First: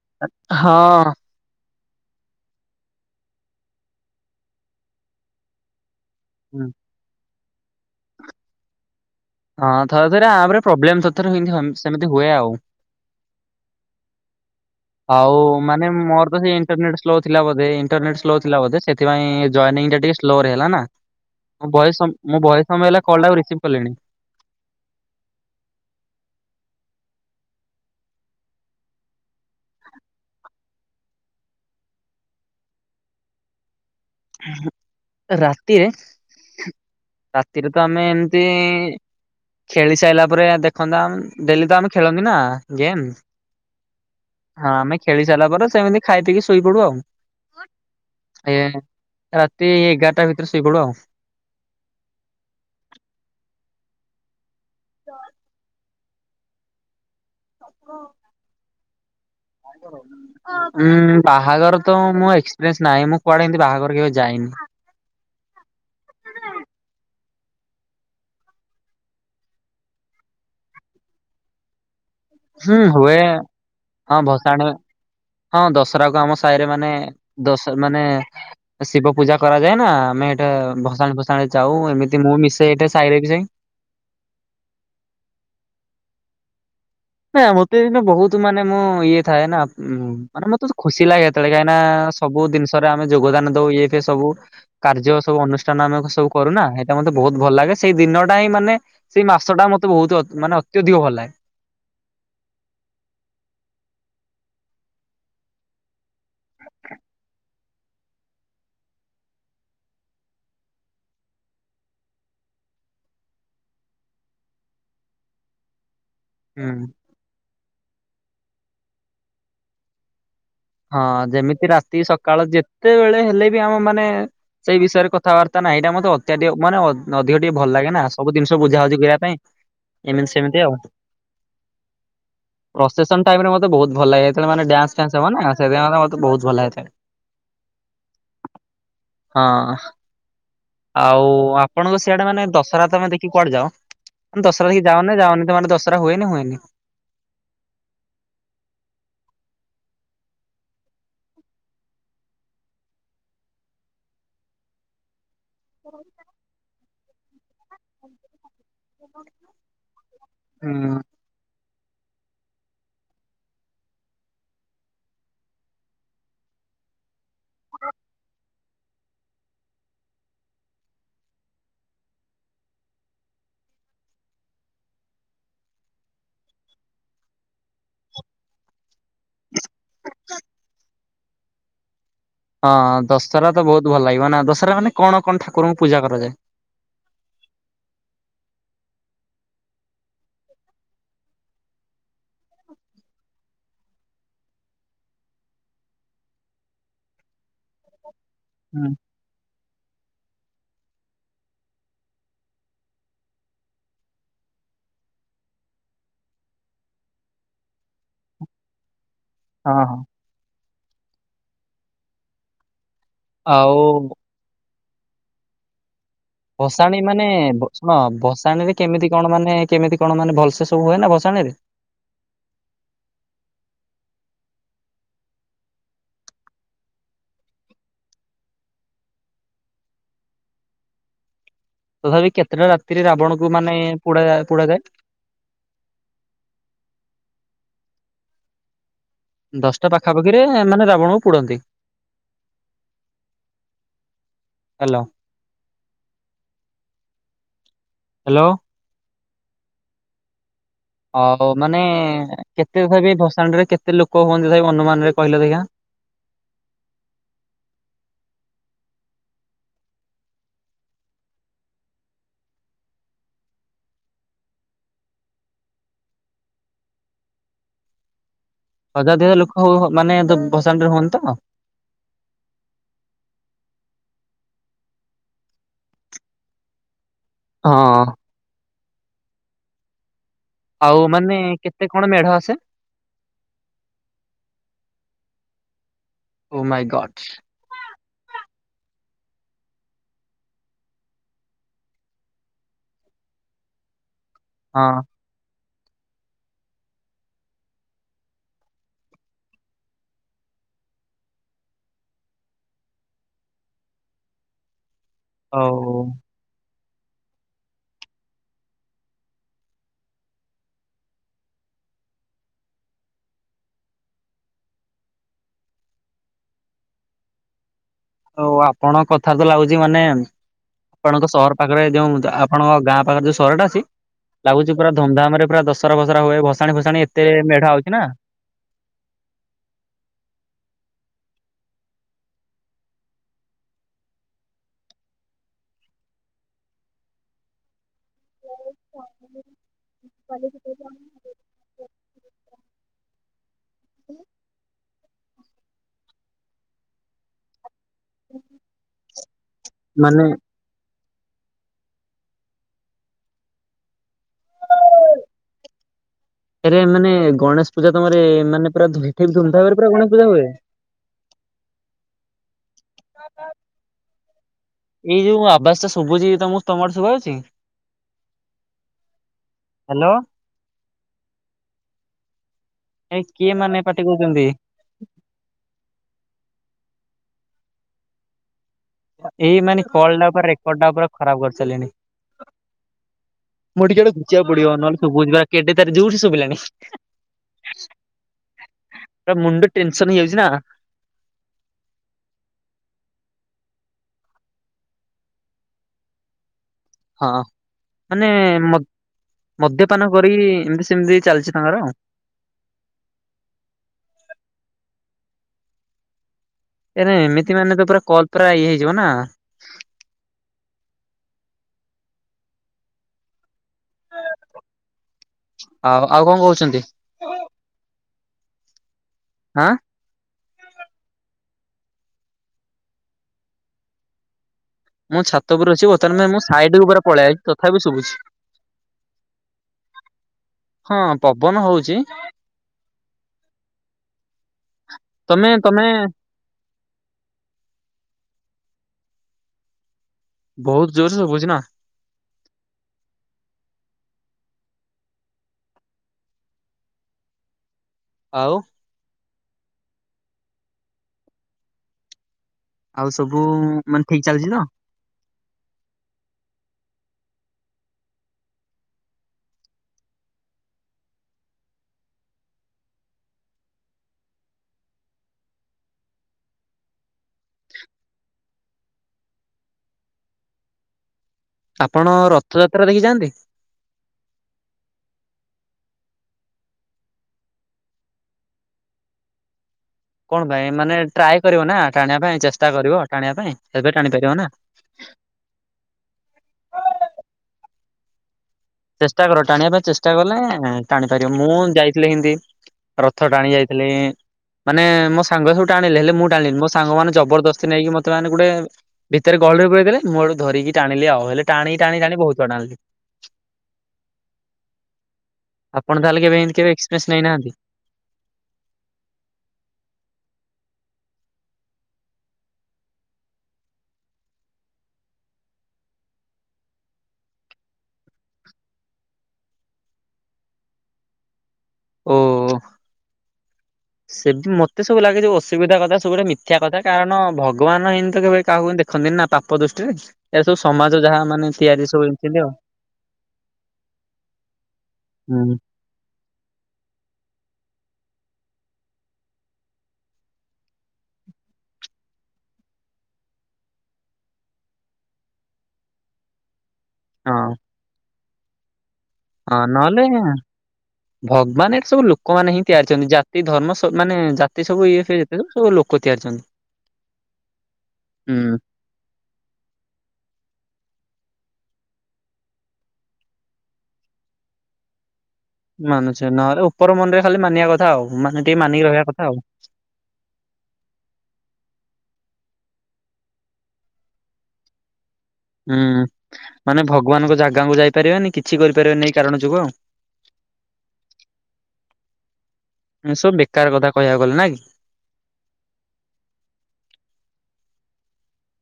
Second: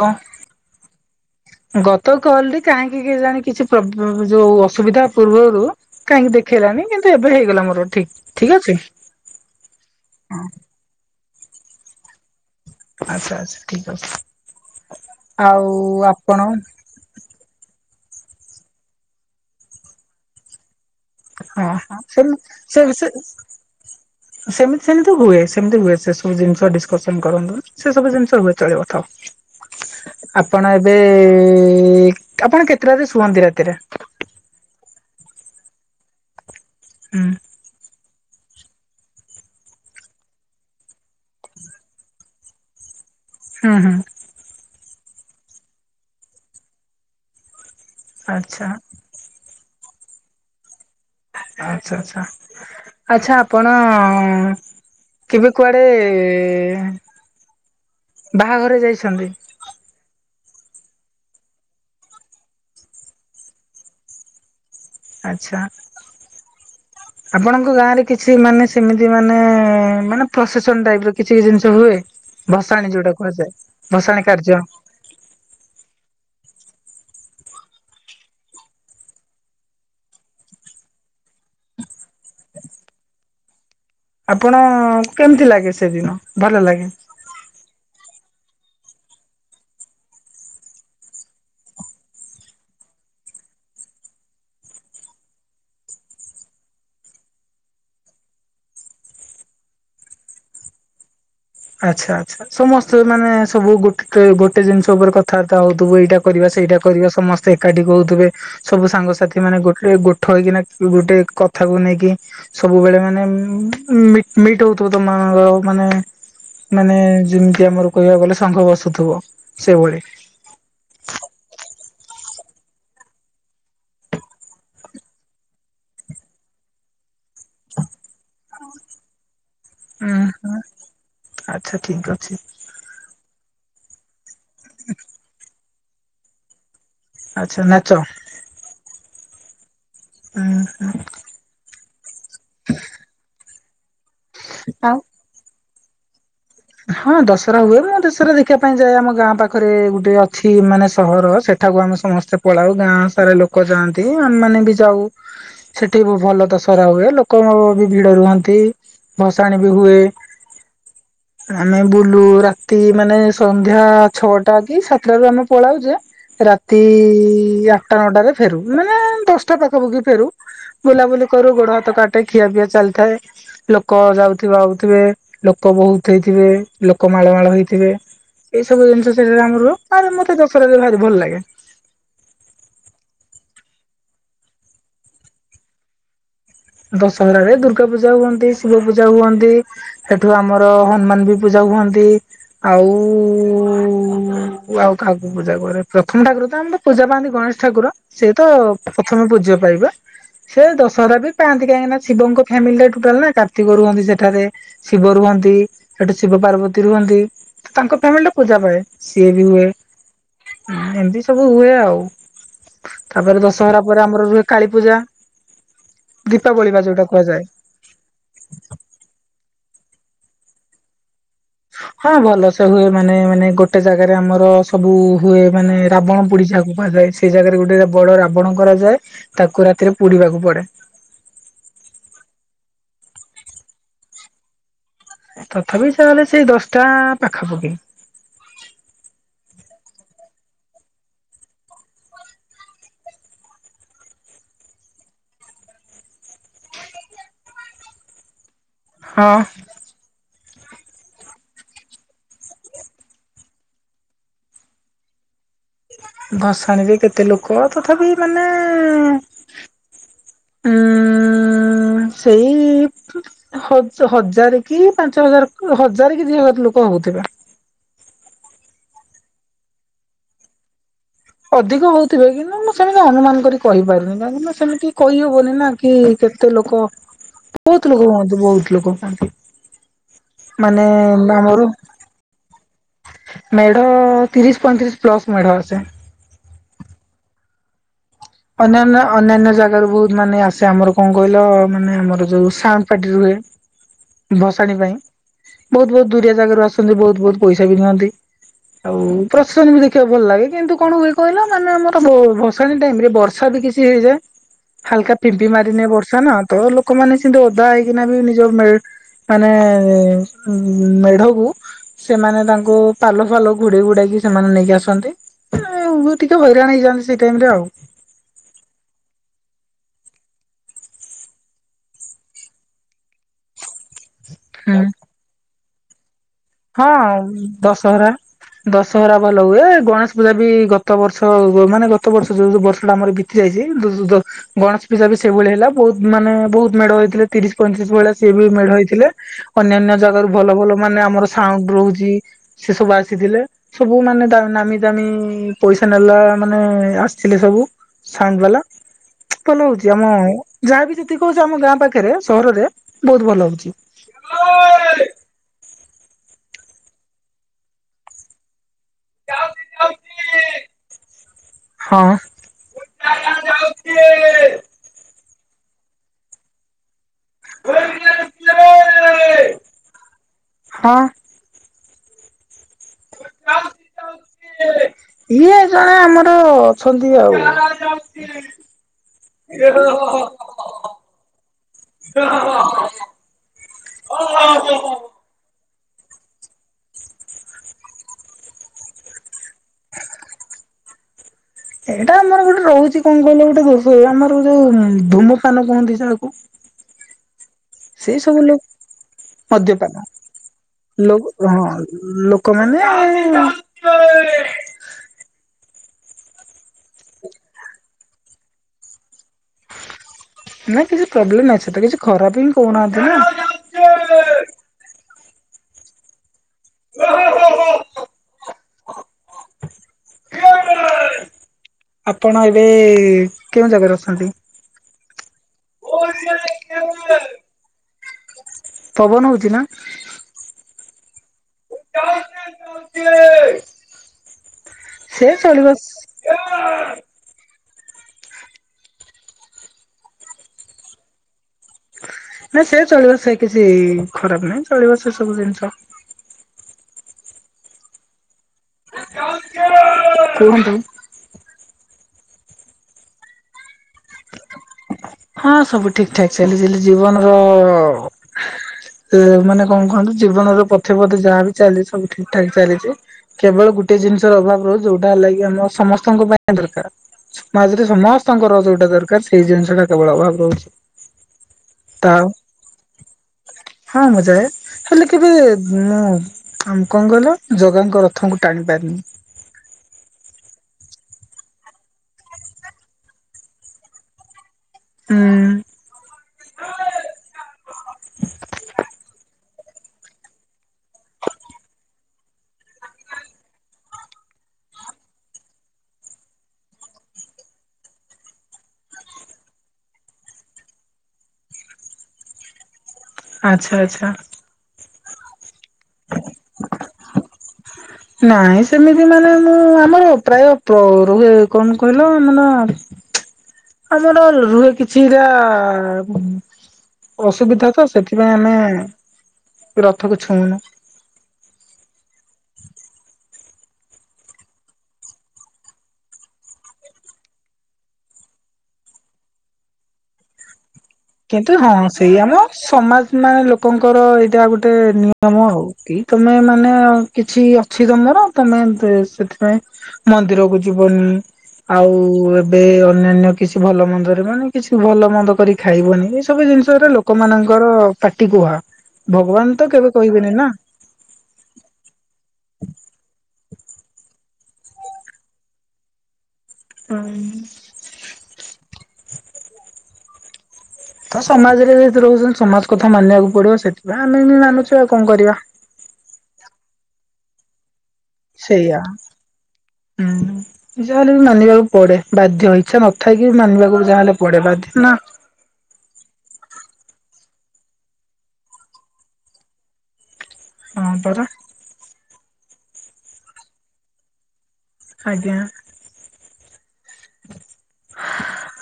ହଁ ହଁ ଅ ଗତ କଲ ରେ କହି କାହିଁକି ଜାଣି କିଛି ପୁର୍ବ ବ ଯୋଉ ଅସୁବିଧା ପୂର୍ବରୁ କାହିଁକି ହୁଁ। ଦେଖେଇଲାନି କିନ୍ତୁ ଏବେ ହେଇଗଲା ମୋର ଠିକ୍ ଠିକ୍ ଅଛି ହଁ ଥରେ ଥରେ ଆପ ପ୍ରୋବ୍ଲେମ୍ [unintelligible] ସେମିତି ହୁଏ ଆଉ ଆଚ୍ଛା ଆଚ୍ଛା ଠିକ୍ ଅଛି। ଆଉ ମାନେ ମୋର ଆପଣ ତ ସେଇ ହଁ ଇଣ୍ଟରନେଟ ସ୍ଲୋ ଥିଲା ବଧେ ଇଣ୍ଟରନେଟ ସ୍ଲୋ ଥିଲା ବୋଧେ ସେଥିପାଇଁ ଜଏନିଂ ଟା ଟିକେ ସ୍ଲୋ ରେ ହେଲା ନା ହଁ ମୁଁ ବହେ ଅ ସମ ମୁଁ କରନ୍ତୁ ବହେ ସମୟ ହେଲା ସେ କଲ୍ ଟାକୁ ରିସିଭ୍ କଲିଣି ସବୁ ଜିନିଷ ହୁଏ ଚଳିବଥାଉ ଆପଣ ଏବେ ଏ ଆପଣ କେତେଟାରେ ଶୁହନ୍ତି ରାତିରେ। ରାତିରେ ହୁଁ ରାତିରେ ତ ଆମେ ଖେଳି ସାରିଲା ପରେ ଦେଖନ୍ତା ହୁଁ ହଁ ହଁ ଆମେ ଖେଳି ସାରିଲା ପରେ ସେମିତି ଖାଇ ପିକି ଶୋଇପଡ଼ୁ ଆଉ। ଏ ଆଚ୍ଛା ରାତି ଏଗାରଟା ଭିତରେ ଶୋଇ ପଡୁ଼ ଆଉ ଆଚ୍ଛା ଆଚ୍ଛା ଆଚ୍ଛା ଆପଣ କେବେ କୁଆଡ଼େ [unintelligible] ବାହାଘରେ ଯାଇ ଅଛନ୍ତି। ଉଁ ବାହାଘର ତ ମୁଁ ଏକ୍ସପିରିଏନ୍ସ ନାହିଁ ମୁଁ କୁଆଡେ ଏମତି ବାହାଘର କେବେ ଯାଇନି। ଆଚ୍ଛା। ଆପଣଙ୍କ ଗାଁ ରେ କିଛି ମାନେ ସେମିତି ମାନେ ମାନେ ପ୍ରସେସନ ଟାଇପ୍ ର କିଛି ଜିନିଷ ହୁଏ। ହୁଁ ଭସାଣି ଯୋଉଟା ହୁଏ କୁହାଯାଏ। ହଁ ଭସାଣି କାର୍ଯ୍ୟ ଭସାଣୀ ହଁ ଦଶହରା କୁ ଆମ ସାହି ସାହିରେ ମାନେ ଦଶ ମାନେ ଶିବ ପୂଜା କରାଯାଏ ନା ଆମେ ଏଟା ଭସାଣୀ ଫସାଣ ଯାଉ ଏମିତି ମୁଁ ମିଶେ ଏଟା ସାହିରେ ବି ଯାଇ। ଆପଣ କେମିତି ଲାଗେ ସେଦିନ ଭଲ ଲାଗେ। ନା ମତେ ଏଇନା ବହୁତ ମାନେ ମୁଁ ଇଏ ଥାଏ, ନା ମାନେ ମତେ ଖୁସି ଲାଗେ ସେତେବେଳେ କାହିଁକି ନା ସବୁ ଜିନିଷରେ ଆମେ ଯୋଗଦାନ ଦଉ। ଇଏ ଫିଏ ସବୁ କାର୍ଯ୍ୟ ସବୁ ଅନୁଷ୍ଠାନ ଆମେ ସବୁ କରୁନା, ସେଇଟା ମତେ ବହୁତ ଭଲ ଲାଗେ। ସେଇ ଦିନ ଟା ହିଁ ମାନେ ସେଇ ମାସ ଟା ମତେ ବହୁତ ମାନେ ଅତ୍ୟଧିକ ଭଲ ଲାଗେ। ଆଚ୍ଛା ଆଛା ସମସ୍ତେ ମାନେ ସବୁ ଗୋଟେ ଗୋଟେ ଜିନିଷ ଉପରେ କଥାବାର୍ତ୍ତା ହଉଥିବୁ ଏଇଟା କରିବା ସେଇଟା କରିବା ସମସ୍ତେ ଏକାଠି କହୁଥିବେ। ସବୁ ସାଙ୍ଗସାଥି ମାନେ ଗୋଟେ ଗୋଠ ହେଇକିନା ଗୋଟେ କଥାକୁ ନେଇକି ସବୁବେଳେ ମାନେ ମିଟ ହଉଥିବ ତମ ମାନଙ୍କର ମାନେ ହୁଁ। ମାନେ ଯେମିତି ଆମର କହିବାକୁ ଗଲେ ସଂଘ ବସୁଥିବ ସେଇଭଳି। ହଁ ଯେମିତି ରାତି ସକାଳ ଯେତେବେଳେ ହେଲେ ବି ଆମ ମାନେ ସେଇ ବିଷୟରେ କଥାବାର୍ତ୍ତା ନା ସେଇଟା ମତେ ଅତ୍ୟାଧିକ ମାନେ ନଧୀଘ ଟିକେ ଭଲ ଲାଗେ ନା ସବୁ ଜିନିଷକୁ ବୁଝାବୁଝି କରିବା ପାଇଁ ଉଁ ଏମିତି ହୁଁ ସେମିତି ଆଉ। ଆଚ୍ଛା ଠିକ ଅଛି ପ୍ରସେସନ ଟାଇମ ରେ ତ ବହୁତ ଭଲ ଲାଗେ। ମାନେ ଡାନ୍ସ ଫାନ୍ସ ହବ ନା। ସେଥିପାଇଁ ମତେ ବହୁତ ଭଲ ଲାଗେ ଆଛା ନାଚ ହଁ। ଆଉ ଆପଣଙ୍କ ସିଆଡେ ମାନେ ଦଶହରା ତମେ ଦେଖି କୁଆଡେ ଯାଅ? ଦଶହରା ଦେଖି ଆଉ ଯାଅ ନା ଯାଅ ନି? ତମ ଆଡେ ଦଶ ହୁଏ ନା ହୁଏନି? ହଁ ଦଶହରା ହୁଏେ ଦଶରା ଦେଖିବା ପାଇଁ ଯାଏ ଆମ ଗାଁ ପାଖରେ ଗୋଟେ ଅଛି ମାନେ ସହର ସେଠାକୁ ଆମେ ସମସ୍ତେ ପଳାଉ ଗାଁ ସାରା ଲୋକ ଯାଆନ୍ତି ଆମେ ମାନେ ବି ଯାଉ। ସେଠି ବି ଭଲ ଦଶହରା ହୁଏ। ଲୋକ ବି ଭିଡ଼ ରୁହନ୍ତି ଭସାଣି ବି ହୁଏ। ହୁଁ ଆମେ ବୁଲୁ ରାତି ମାନେ ସନ୍ଧ୍ୟା ଛଅଟା କି ସାତଟା ଟାରୁ ଆମେ ପଳାଉଯେ ରାତି ଆଠଟା ନଅଟାରେ ଫେରୁ ମାନେ ଦଶଟା ପାଖାପଖି ଫେରୁ, ବୁଲାବୁଲି କରୁ, ଗୋଡ ହାତ କାଟେ, ଖିଆପିଆ ଚାଲିଥାଏ, ଲୋକ ଯାଉଥିବ ଆଉଥିବେ ଲୋକ ବହୁତ। ହେଇଥିବେ, ଲୋକ ମାଳ ମାଳ ହେଇଥିବେ, ଏସବୁ ଜିନିଷ ସେଟା ଆମର ଆଉ ମତେ ଦଶହରା ରେ ଭାରି ଭଲ ଲାଗେ। ହଁ ଦଶହରା ତ ବହୁତ ଭଲ ଲାଗିବ ନା ଦଶହରା ମାନେ କଣ କଣ ଠାକୁରଙ୍କୁ ପୂଜା କରାଯାଏ? ଦଶହର ରେ ଦୁର୍ଗା ପୂଜା ହୁଅନ୍ତି, ଶିବ ପୂଜା ହୁଅନ୍ତି, ସେଠୁ ଆମର ହନୁମାନ ବି ପୂଜା ହୁଅନ୍ତି, ଆଉଉ କାହାକୁ ପୂଜା କରେ ପ୍ରଥମ ଠାକୁର ତ ଆମର ପୂଜା ପାଆନ୍ତି ଗଣେଶ ଠାକୁର। ସେ ତ ହୁଁ ପ୍ରଥମ ପୂଜା ପାଇବେ, ସେ ଦଶ [unintelligible] ପାଆନ୍ତି କାହିଁକିନା ଶିବଙ୍କ ଫ୍ୟାମିଲିଟା ଟୋଟାଲ ନା କାର୍ତ୍ତିକ ରୁହନ୍ତି, ସେଠାରେ ଶିବ ରୁହନ୍ତି, ସେଠୁ ଶିବ ପାର୍ବତୀ ରୁହନ୍ତି, ତ ତାଙ୍କ ଫ୍ୟାମିଲି ଟା ପୂଜା ପାଏ। ସିଏ ବି ହୁଏ। ହଁ ହଁ ଏମିତି ସବୁ ହୁଏ ଆଉ। ତାପରେ ଦଶହରା ଆଉ ପରେ ଆମର ରୁହେ କାଳି ପୁଜା ବସାଣିୀ ମାନେ ହ ଶୁଣ ବସାଣିୀରେ କେମିତି କଣ ମାନେ କେମିତି କଣ ମାନ ଭଲସ ସବୁ ହୁଏ ଭ ହଁ ଭଲ ତ ହୁଏ ମାନେ ମାନେ ଗୋଟେ ଜାଗା ଜାଗାରେ ଆମର ସବୁ ହୁଏ ମାନେ ରାବଣ ପୋଡି ଯାକୁ କୁହାଯାଏ ସେଇ ଜାଗାରେ ଗୋଟେ ବଡ ରାବଣ କରାଯାଏ ତାକୁ ରାତିରେ ପୋଡିବାକୁ ପଡେ- ତଥାପି କେତେଟା ରାତିରେ ରାବଣକୁ ମାନେ ପୋଡାଏ ପୋଡାଯାଏ । ତଥାପି ସାରେ ସେଇ ଦଶଟା ପାଖାପାଖି ଦଶଟା ପାଖାପାଖିରେ ମାନେ ରାବଣକୁ ପୁଡନ୍ତି ହ୍ୟାଲୋ। ହ୍ୟାଲୋ। ହଁ। ଆଉ ମାନେ କେତେ ତଥାପି ଭସାଣରେ କେତେ ଲୋକ ହୁଅନ୍ତି ତଥା ଅନୁମାନରେ କହିଲେ ଆଜ୍ଞା। ଭସାଣିରେ କେତେ ଲୋକ ତଥାପି ମାନେ ଉ ସେଇ ହଜାର କି ପାଞ୍ଚ ହଜାର ହଜାର କି ଦି ହଜାର ଲୋକ ହଉଥିବେ। ହଜାର ଦଇ ହଜାର ଲୋକ ହଉ ମାନେ ଭସାଣି ରେ ହୁଅନ୍ତି। ତ? ଅଧିକ ହଉଥିବେ କିନ୍ତୁ ମୁ ସେମିତି ଅନୁମାନ କରି କହିପାରିବି ଏ ମାନ କୁ ନା ସେମିତି କହିହବନି ନା କି କେତେ ଲୋକ ବହୁତ ଲୋକ ହଁ। ହୁଅନ୍ତିୁ ବହୁତ ଲୋକ ଆ ଆଉ ମାନେ କେତେ କଣ ମେଢ ଆସେ ମେଢ ତିରିଶ ପଇଁତିରିଶ ପ୍ଲସ ମେଢ ଆସେ ଓ ମାଇ ଗଡ୍ ଅନନ୍ୟା ଅନ୍ୟାନ୍ୟ ଜାଗାରୁ ବହୁତ ମାନେ ଆସେ ଆମର କଣ କହିଲ ମାନେ ଆମର ଯୋଉ ସା ପାଟି ରୁହେ। ଭସାଣି ହଁ ପାଇଁ ବହୁତ ବହୁତ ଦୁରିଆ ଜାଗ ରାରୁ ଆସନ୍ତି ବହୁତ ବହୁତ ପଇସା ବି ନିଅନ୍ତି ଆଉ ପ୍ରସେଶନ ବି ଦେଖିବାକୁ ଭଲ ଲାଗେ କିନ୍ତୁ କଣ ହୁଏ କହିଲ ମାନେ ଆମର ଭସାଣି ଟାଇମରେ ଛଡ ବିିକିଛିି ହେଇଯା ହାଲ୍କା ପିମ୍ପି ମାରିନି ହଉ। ବର୍ଷା ନା ତ ଲୋକମାନେ ସେମିତି ଓଦା ହେଇକିନା ବି ନିଜ ମାନେ ମେଢକୁ ସେମାନେ ତାଙ୍କୁ ପାଲ ଫାଲ ଘୋଡେଇ ଘୁଡେଇକି ସେମାନେ ନେଇକି ଆସନ୍ତି ଟିକେ ହଇରାଣ ହେଇଯାନ୍ତି ସେଇ ଟାଇମ ରେ ଆଉ। ଆଉ ଆପଣଙ୍କ କଥା ତ ଲାଗୁଛି ମାନେ ଆପଣଙ୍କ ସହର ପାଖରେ ଯୋଉ ଆପଣଙ୍କ ଗାଁ ପାଖରେ ଯୋଉ ସହରଟା ଅଛି। ଲାଗୁଛି ହୁଁ। ପୁରା ଧୁମଧାମ ରେ ପୁରା ଦଶ ହଁ ନା। ଦଶହରା ଦଶହରା ଭଲ ହୁଏ ଗଣେଶ ପୂଜା ବି ଗତ ବର୍ଷ ମାନେ ଗତ ବର୍ଷ ଯୋଉ ଯୋଉ ବର୍ଷ ଟା ଆମର ବିତି ଯାଇଛି ଗଣେଶ ପୂଜା ବି ସେଇଭଳି ହେଲା ବହୁତ ମାନେ ବହୁତ ମେଢ଼ ହେଇଥିଲେ ତିରିଶ ପଇତିରିଶ ଭଳିଆ ସେ ମେଢ଼ ହୋଇଥିଲେ ଅନ୍ୟାନ୍ୟ ଜାଗାରୁ ଭଲ ଭଲ ମାନେ ଆମର ଆଉ ରହୁଛି ସେ ସବୁ ଆସିଥିଲେ। ସବୁ ମାନେ ଦା ମି ଜାମି ପଇସା ନେଲା ମାନେ ଆସିଥିଲେ ସବୁ ସାଉଣ୍ଡ ବାଲା ଭଲ ହଉଛି ଆମ ମାନେ ଯାହାଵି କହୁଛି ଆମ ଗାଁ ପାଖରେ ସହରରେ ବହୁତ ଭଲ ହଉଛି। ଏରେ ମାନେ ଗଣେଶ ପୂଜା ତମର ମାନେ ପୁରା ଧୁମଧାମଭାବେରେ ପୁରା ଗୁଣେଶ ପୂଜା ହୁଏ? ହଁ [inaudible] ଏଇ ଯୋଉ ଆବାସ ଟା ଶୁଭୁଛି ତମକୁ ତମଆଡେ ଶୁଭୁଛି। ହ୍ୟାଲୋ। ହଁ। ଏ କିଏ ମାନେ ପାଟି କରୁଛନ୍ତି। ଇଏ ଜଣେ ଆମର ଅଛନ୍ତି ଆଉ ଏଇ ମାନେ କଲଟା ପୁରା ରେକଡ ଖରାପ କରିସାରିଲେଣି ଟିକେ ଘୁନଚିବାକୁ ପଡିବ ନହଲେ ଜୁର ସେ ଶୁଭିଲାଣି ମୁଣ୍ଡ ଟେନସନ ହେଇଯାଉଛି ନା। ଏଇଟା ଆମର ଗୋଟେ ରହୁଛି କଙ୍ଗଲ ଗୋଟେ ଦୋଷ ଆମର ଯୋଉ ଧୂମପାନ କୁହନ୍ତି ଯହାକୁ ହଁ। ସେଇ ମାନେ ସବୁ ଲ ମ ମଦ୍ୟପାନ କରି ଏମିତି ସେମିତି ଲ ଚାଲିଛି ହଁ ତାଙ୍କର। ଲୋକମାନେ ଏରେ ଏମିତି ମାନେ ତ ପୁରା କଲ୍ ପୁରା ଇଏ ହେଇଯିବ ନା। ନା କିଛି ପ୍ରୋବ୍ଲେମ ଅଛି ତ କିଛି ଖରାପ ହିଁ କହୁନାହାନ୍ତି ନା। ଆଉ ଆଉ କଣ କହୁଛୁ ଛନ୍ତି। ଆପଣ ଏବେ କେଉଁ ଜାଗାରେ ଅଛନ୍ତି? ମୁଁ ଛାତ ଚାତଉପ। ପଉପରେ ଅଛି ବର୍ତ୍ତମାନ ମୁଁ ସାଇଡକୁ ପଳେଇ ଯାଇଛି ତଥାପି ଶୁଭୁଛି। ପବନ ହଉଛି ନା? ହଁ ପବନ ହଉଛି ସେ ତମେ ଚଳିବ ତମେ ବହୁତ ଜୋର ସୁବୁଛି ନା। ନାଇଁ ସେ ଚଳିବ ସେ କିଛି ଖରାପ ନାହିଁ ଚଳିବ ସେ ସବୁ ଜିନିଷ। ଆଉ କୁହନ୍ତୁ? ଆଉ ସବୁ ମାନେ ଠିକ ଚାଲିଛି ତ? ହଁ ସବୁ ଠିକ ଠାକ ଚାଲିଛି ଜୀବନର ମାନେ କଣ କୁହନ୍ତୁ ଜୀବନର ପଥେ ପଥେ ଯାହା ବି ଚାଲିଛି ସବୁ ଠିକ ଠାକ ଚାଲିଛି କେବଳ ଗୋଟେ ଜିନିଷର ଅଭାବ ରହୁଛି ଯୋଉଟା ହେଲା କିି ଆମ ସମସ୍ତଙ୍କ ପାଇଁ ଦରକାର ସମାଜରେ ସମସ୍ତଙ୍କର ଯୋଉଟା ଦରକାର ସେଇ ଜିନିଷ ଟା କେବଳ ଅଭାବ ରହୁଛି। ଆପଣ ତା ରଥଯାତ୍ରା ଦେଖି ଯଆନ୍ତି? ହଁ ମଜା ହେଲେ କେବେ ମୁଁ ଆମ କଣ କହିଲ ଜଗାଙ୍କ ରଥଙ୍କୁ ଟାଣି ପାରିନି। କଣ ପାଇଁ ମାନେ ଟ୍ରାଏ କରିବ ନା ଟାଣିବା ପାଇଁ ଚେଷ୍ଟା କରିବ ଟାଣିବା ପାଇଁ ସେବେ ଟାଣିପାରିବ ନା। ହୁଁ। ଚେଷ୍ଟା କର ଟାଣିବା ପାଇଁ ଚେଷ୍ଟା କଲେ ଟାଣିପାରିବ ମୁଁ ଯାଇଥିଲି ଏମିତି ରଥ ଟାଣି ଯାଇଥିଲି ମାନେ ମୋ ସାଙ୍ଗ ସବୁ ଟାଣିଲେ ହେଲେ ମୁଁ ଟାଣିଲି ମୋ ସାଙ୍ଗ ମାନେ ଜବରଦସ୍ତି ନେଇକି ମୋତେ ମାନେ ଗୋଟେ ଭିତରେ ଗହଳିରେ ପଳେଇ ଦେଲେ ମୁଁ ଧରିକି ଟାଣିଲି ଆଉ ହେଲେ ଟାଣି ଟାଣି ଟାଣି ବହୁତ ଥର ଟାଣିଲି। ଆଚ୍ଛା ଆଚ୍ଛା। ଆପଣ ତାହେଲେ କେବେ ଏମିତି କେବେ ଏକ୍ପରିନ୍ସ ନେଇନାହାନ୍ତି? ନାଇଁ ସେମିତି ମାନେ ମୁଁ ଆମର ପ୍ରାୟ ରୁହେ କଣ କହିଲ ମାନେ ଆମର ରୁହେ କିଛିଟା ଅସୁବିଧା ତ ସେଥିପାଇଁ ଆମେ ରଥକୁ ଛୁଉଁନୁ। ଓହୋ। ସେମତି ମତେ ସବୁ ଲାଗେ ଯେ ଯୋଉ ଅସୁବିଧା କଥା ସବୁଡେ ମିଥ୍ୟା କଥା କାରଣ ଭଗବାନ ଏମତି ତ କେବେ କାହାକୁ ଦେଖନ୍ତିନି ନା ପାପ ଦୃଷ୍ଟିରେ ଏ ସବୁ ସମାଜ ଯାହା ମାନେ କିନ୍ତୁ ହଁ ତିଆରି ସବୁ ସେଇ ଏମିତି ଆମ ଆଉ। ସମାଜ ମାନେ ଲୋକଙ୍କର ଏଇଟା ଆଉ ଗୋଟେ ନିୟମ ହୁଁ। ଆଉ କି ତମେ ମାନେ କିଛି ଅଛି ତମର ତମେ ସେଥିପାଇଁ ମନ୍ଦିରକୁ ଯିବନି ଆଉ ଏବେ ଅନ୍ୟାନ୍ୟ କିଛି ଭଲ ମନ୍ଦରେ ମାନେ କିଛି ଭଲ ମନ୍ଦ କରି ଖାଇବନି ଏ ସବୁ ଜିନିଷ ହଁ ଲୋକମାନଙ୍କର ପା ଟି କୁହା। ଭଗବାନ ହଁ ତ କେବେ ନହେଲେ କହିବେନି ନା ଭଗବାନ ଏଠି ସବୁ ଲୋକମାନେ ହିଁ ତିଆରିଛନ୍ତି ଜା ତି ଧର୍ମ ସେମାନେ ଜାତି ସବୁ ଇଏ ଫିଏ ଯେତେ ସବୁ ସବୁ ଲୋକ ତିଆରିଛନ୍ତି। ହଁ। ହୁଁ ତ ସମାଜରେ ଯେହେତୁ ରହୁଛନ୍ତି ସମାଜ କଥା ମାନିବାକୁ ପଡିବ ସେଥିପାଇଁ ଆମେ ବି ମାନୁଛୁ ଆଉ କଣ କରିବା। ମାନୁଛେ ନହେଲେ ଉପର ମନରେ ଖାଲି ମାନିଆ କଥା। ଆଉ ମାନେ ଟିକେ ସେଇଆା ମାନିକି ରହିବା କଥା ଆଉ। ହୁଁ ଯାହେଲେ ବି ମାନିବାକୁ ପଡେ। ବାଧ୍ୟ ଇଚ୍ଛା ନଥାଇକି ମାନିବାକୁ ଯାହାହେଲେ ପଡେ ବାଧ୍ୟ ନା। ହୁଁ ମାନେ ଭଗବାନଙ୍କ ଜାଗାଙ୍କୁ ଯାଇପାରିବାନି କିଛି କରିପାରିବାନି ଏଇ କାରଣ ଯୋଗୁ। ହଁ ପରା। ଏସବୁ ବେକାର କଥା କହିବାକୁ ଗଲେ ନା କି? ଆଜ୍ଞା।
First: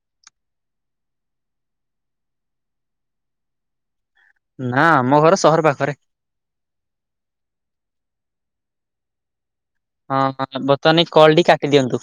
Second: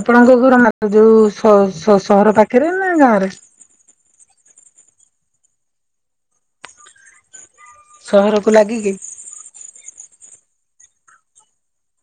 ଆପଣଙ୍କ ଘର ମାର୍କେ ଯୋଉ ସ ସ ସହର ପାଖରେ ନା ଗାଁରେ। ନା ଆମ ଘର ସହର ପାଖରେ। ସହରକୁ ଲାଗିକି? ହଁ ବର୍ତ୍ତମାନ ଏଇ କଲଡି କାଟି ଦିଅନ୍ତୁ।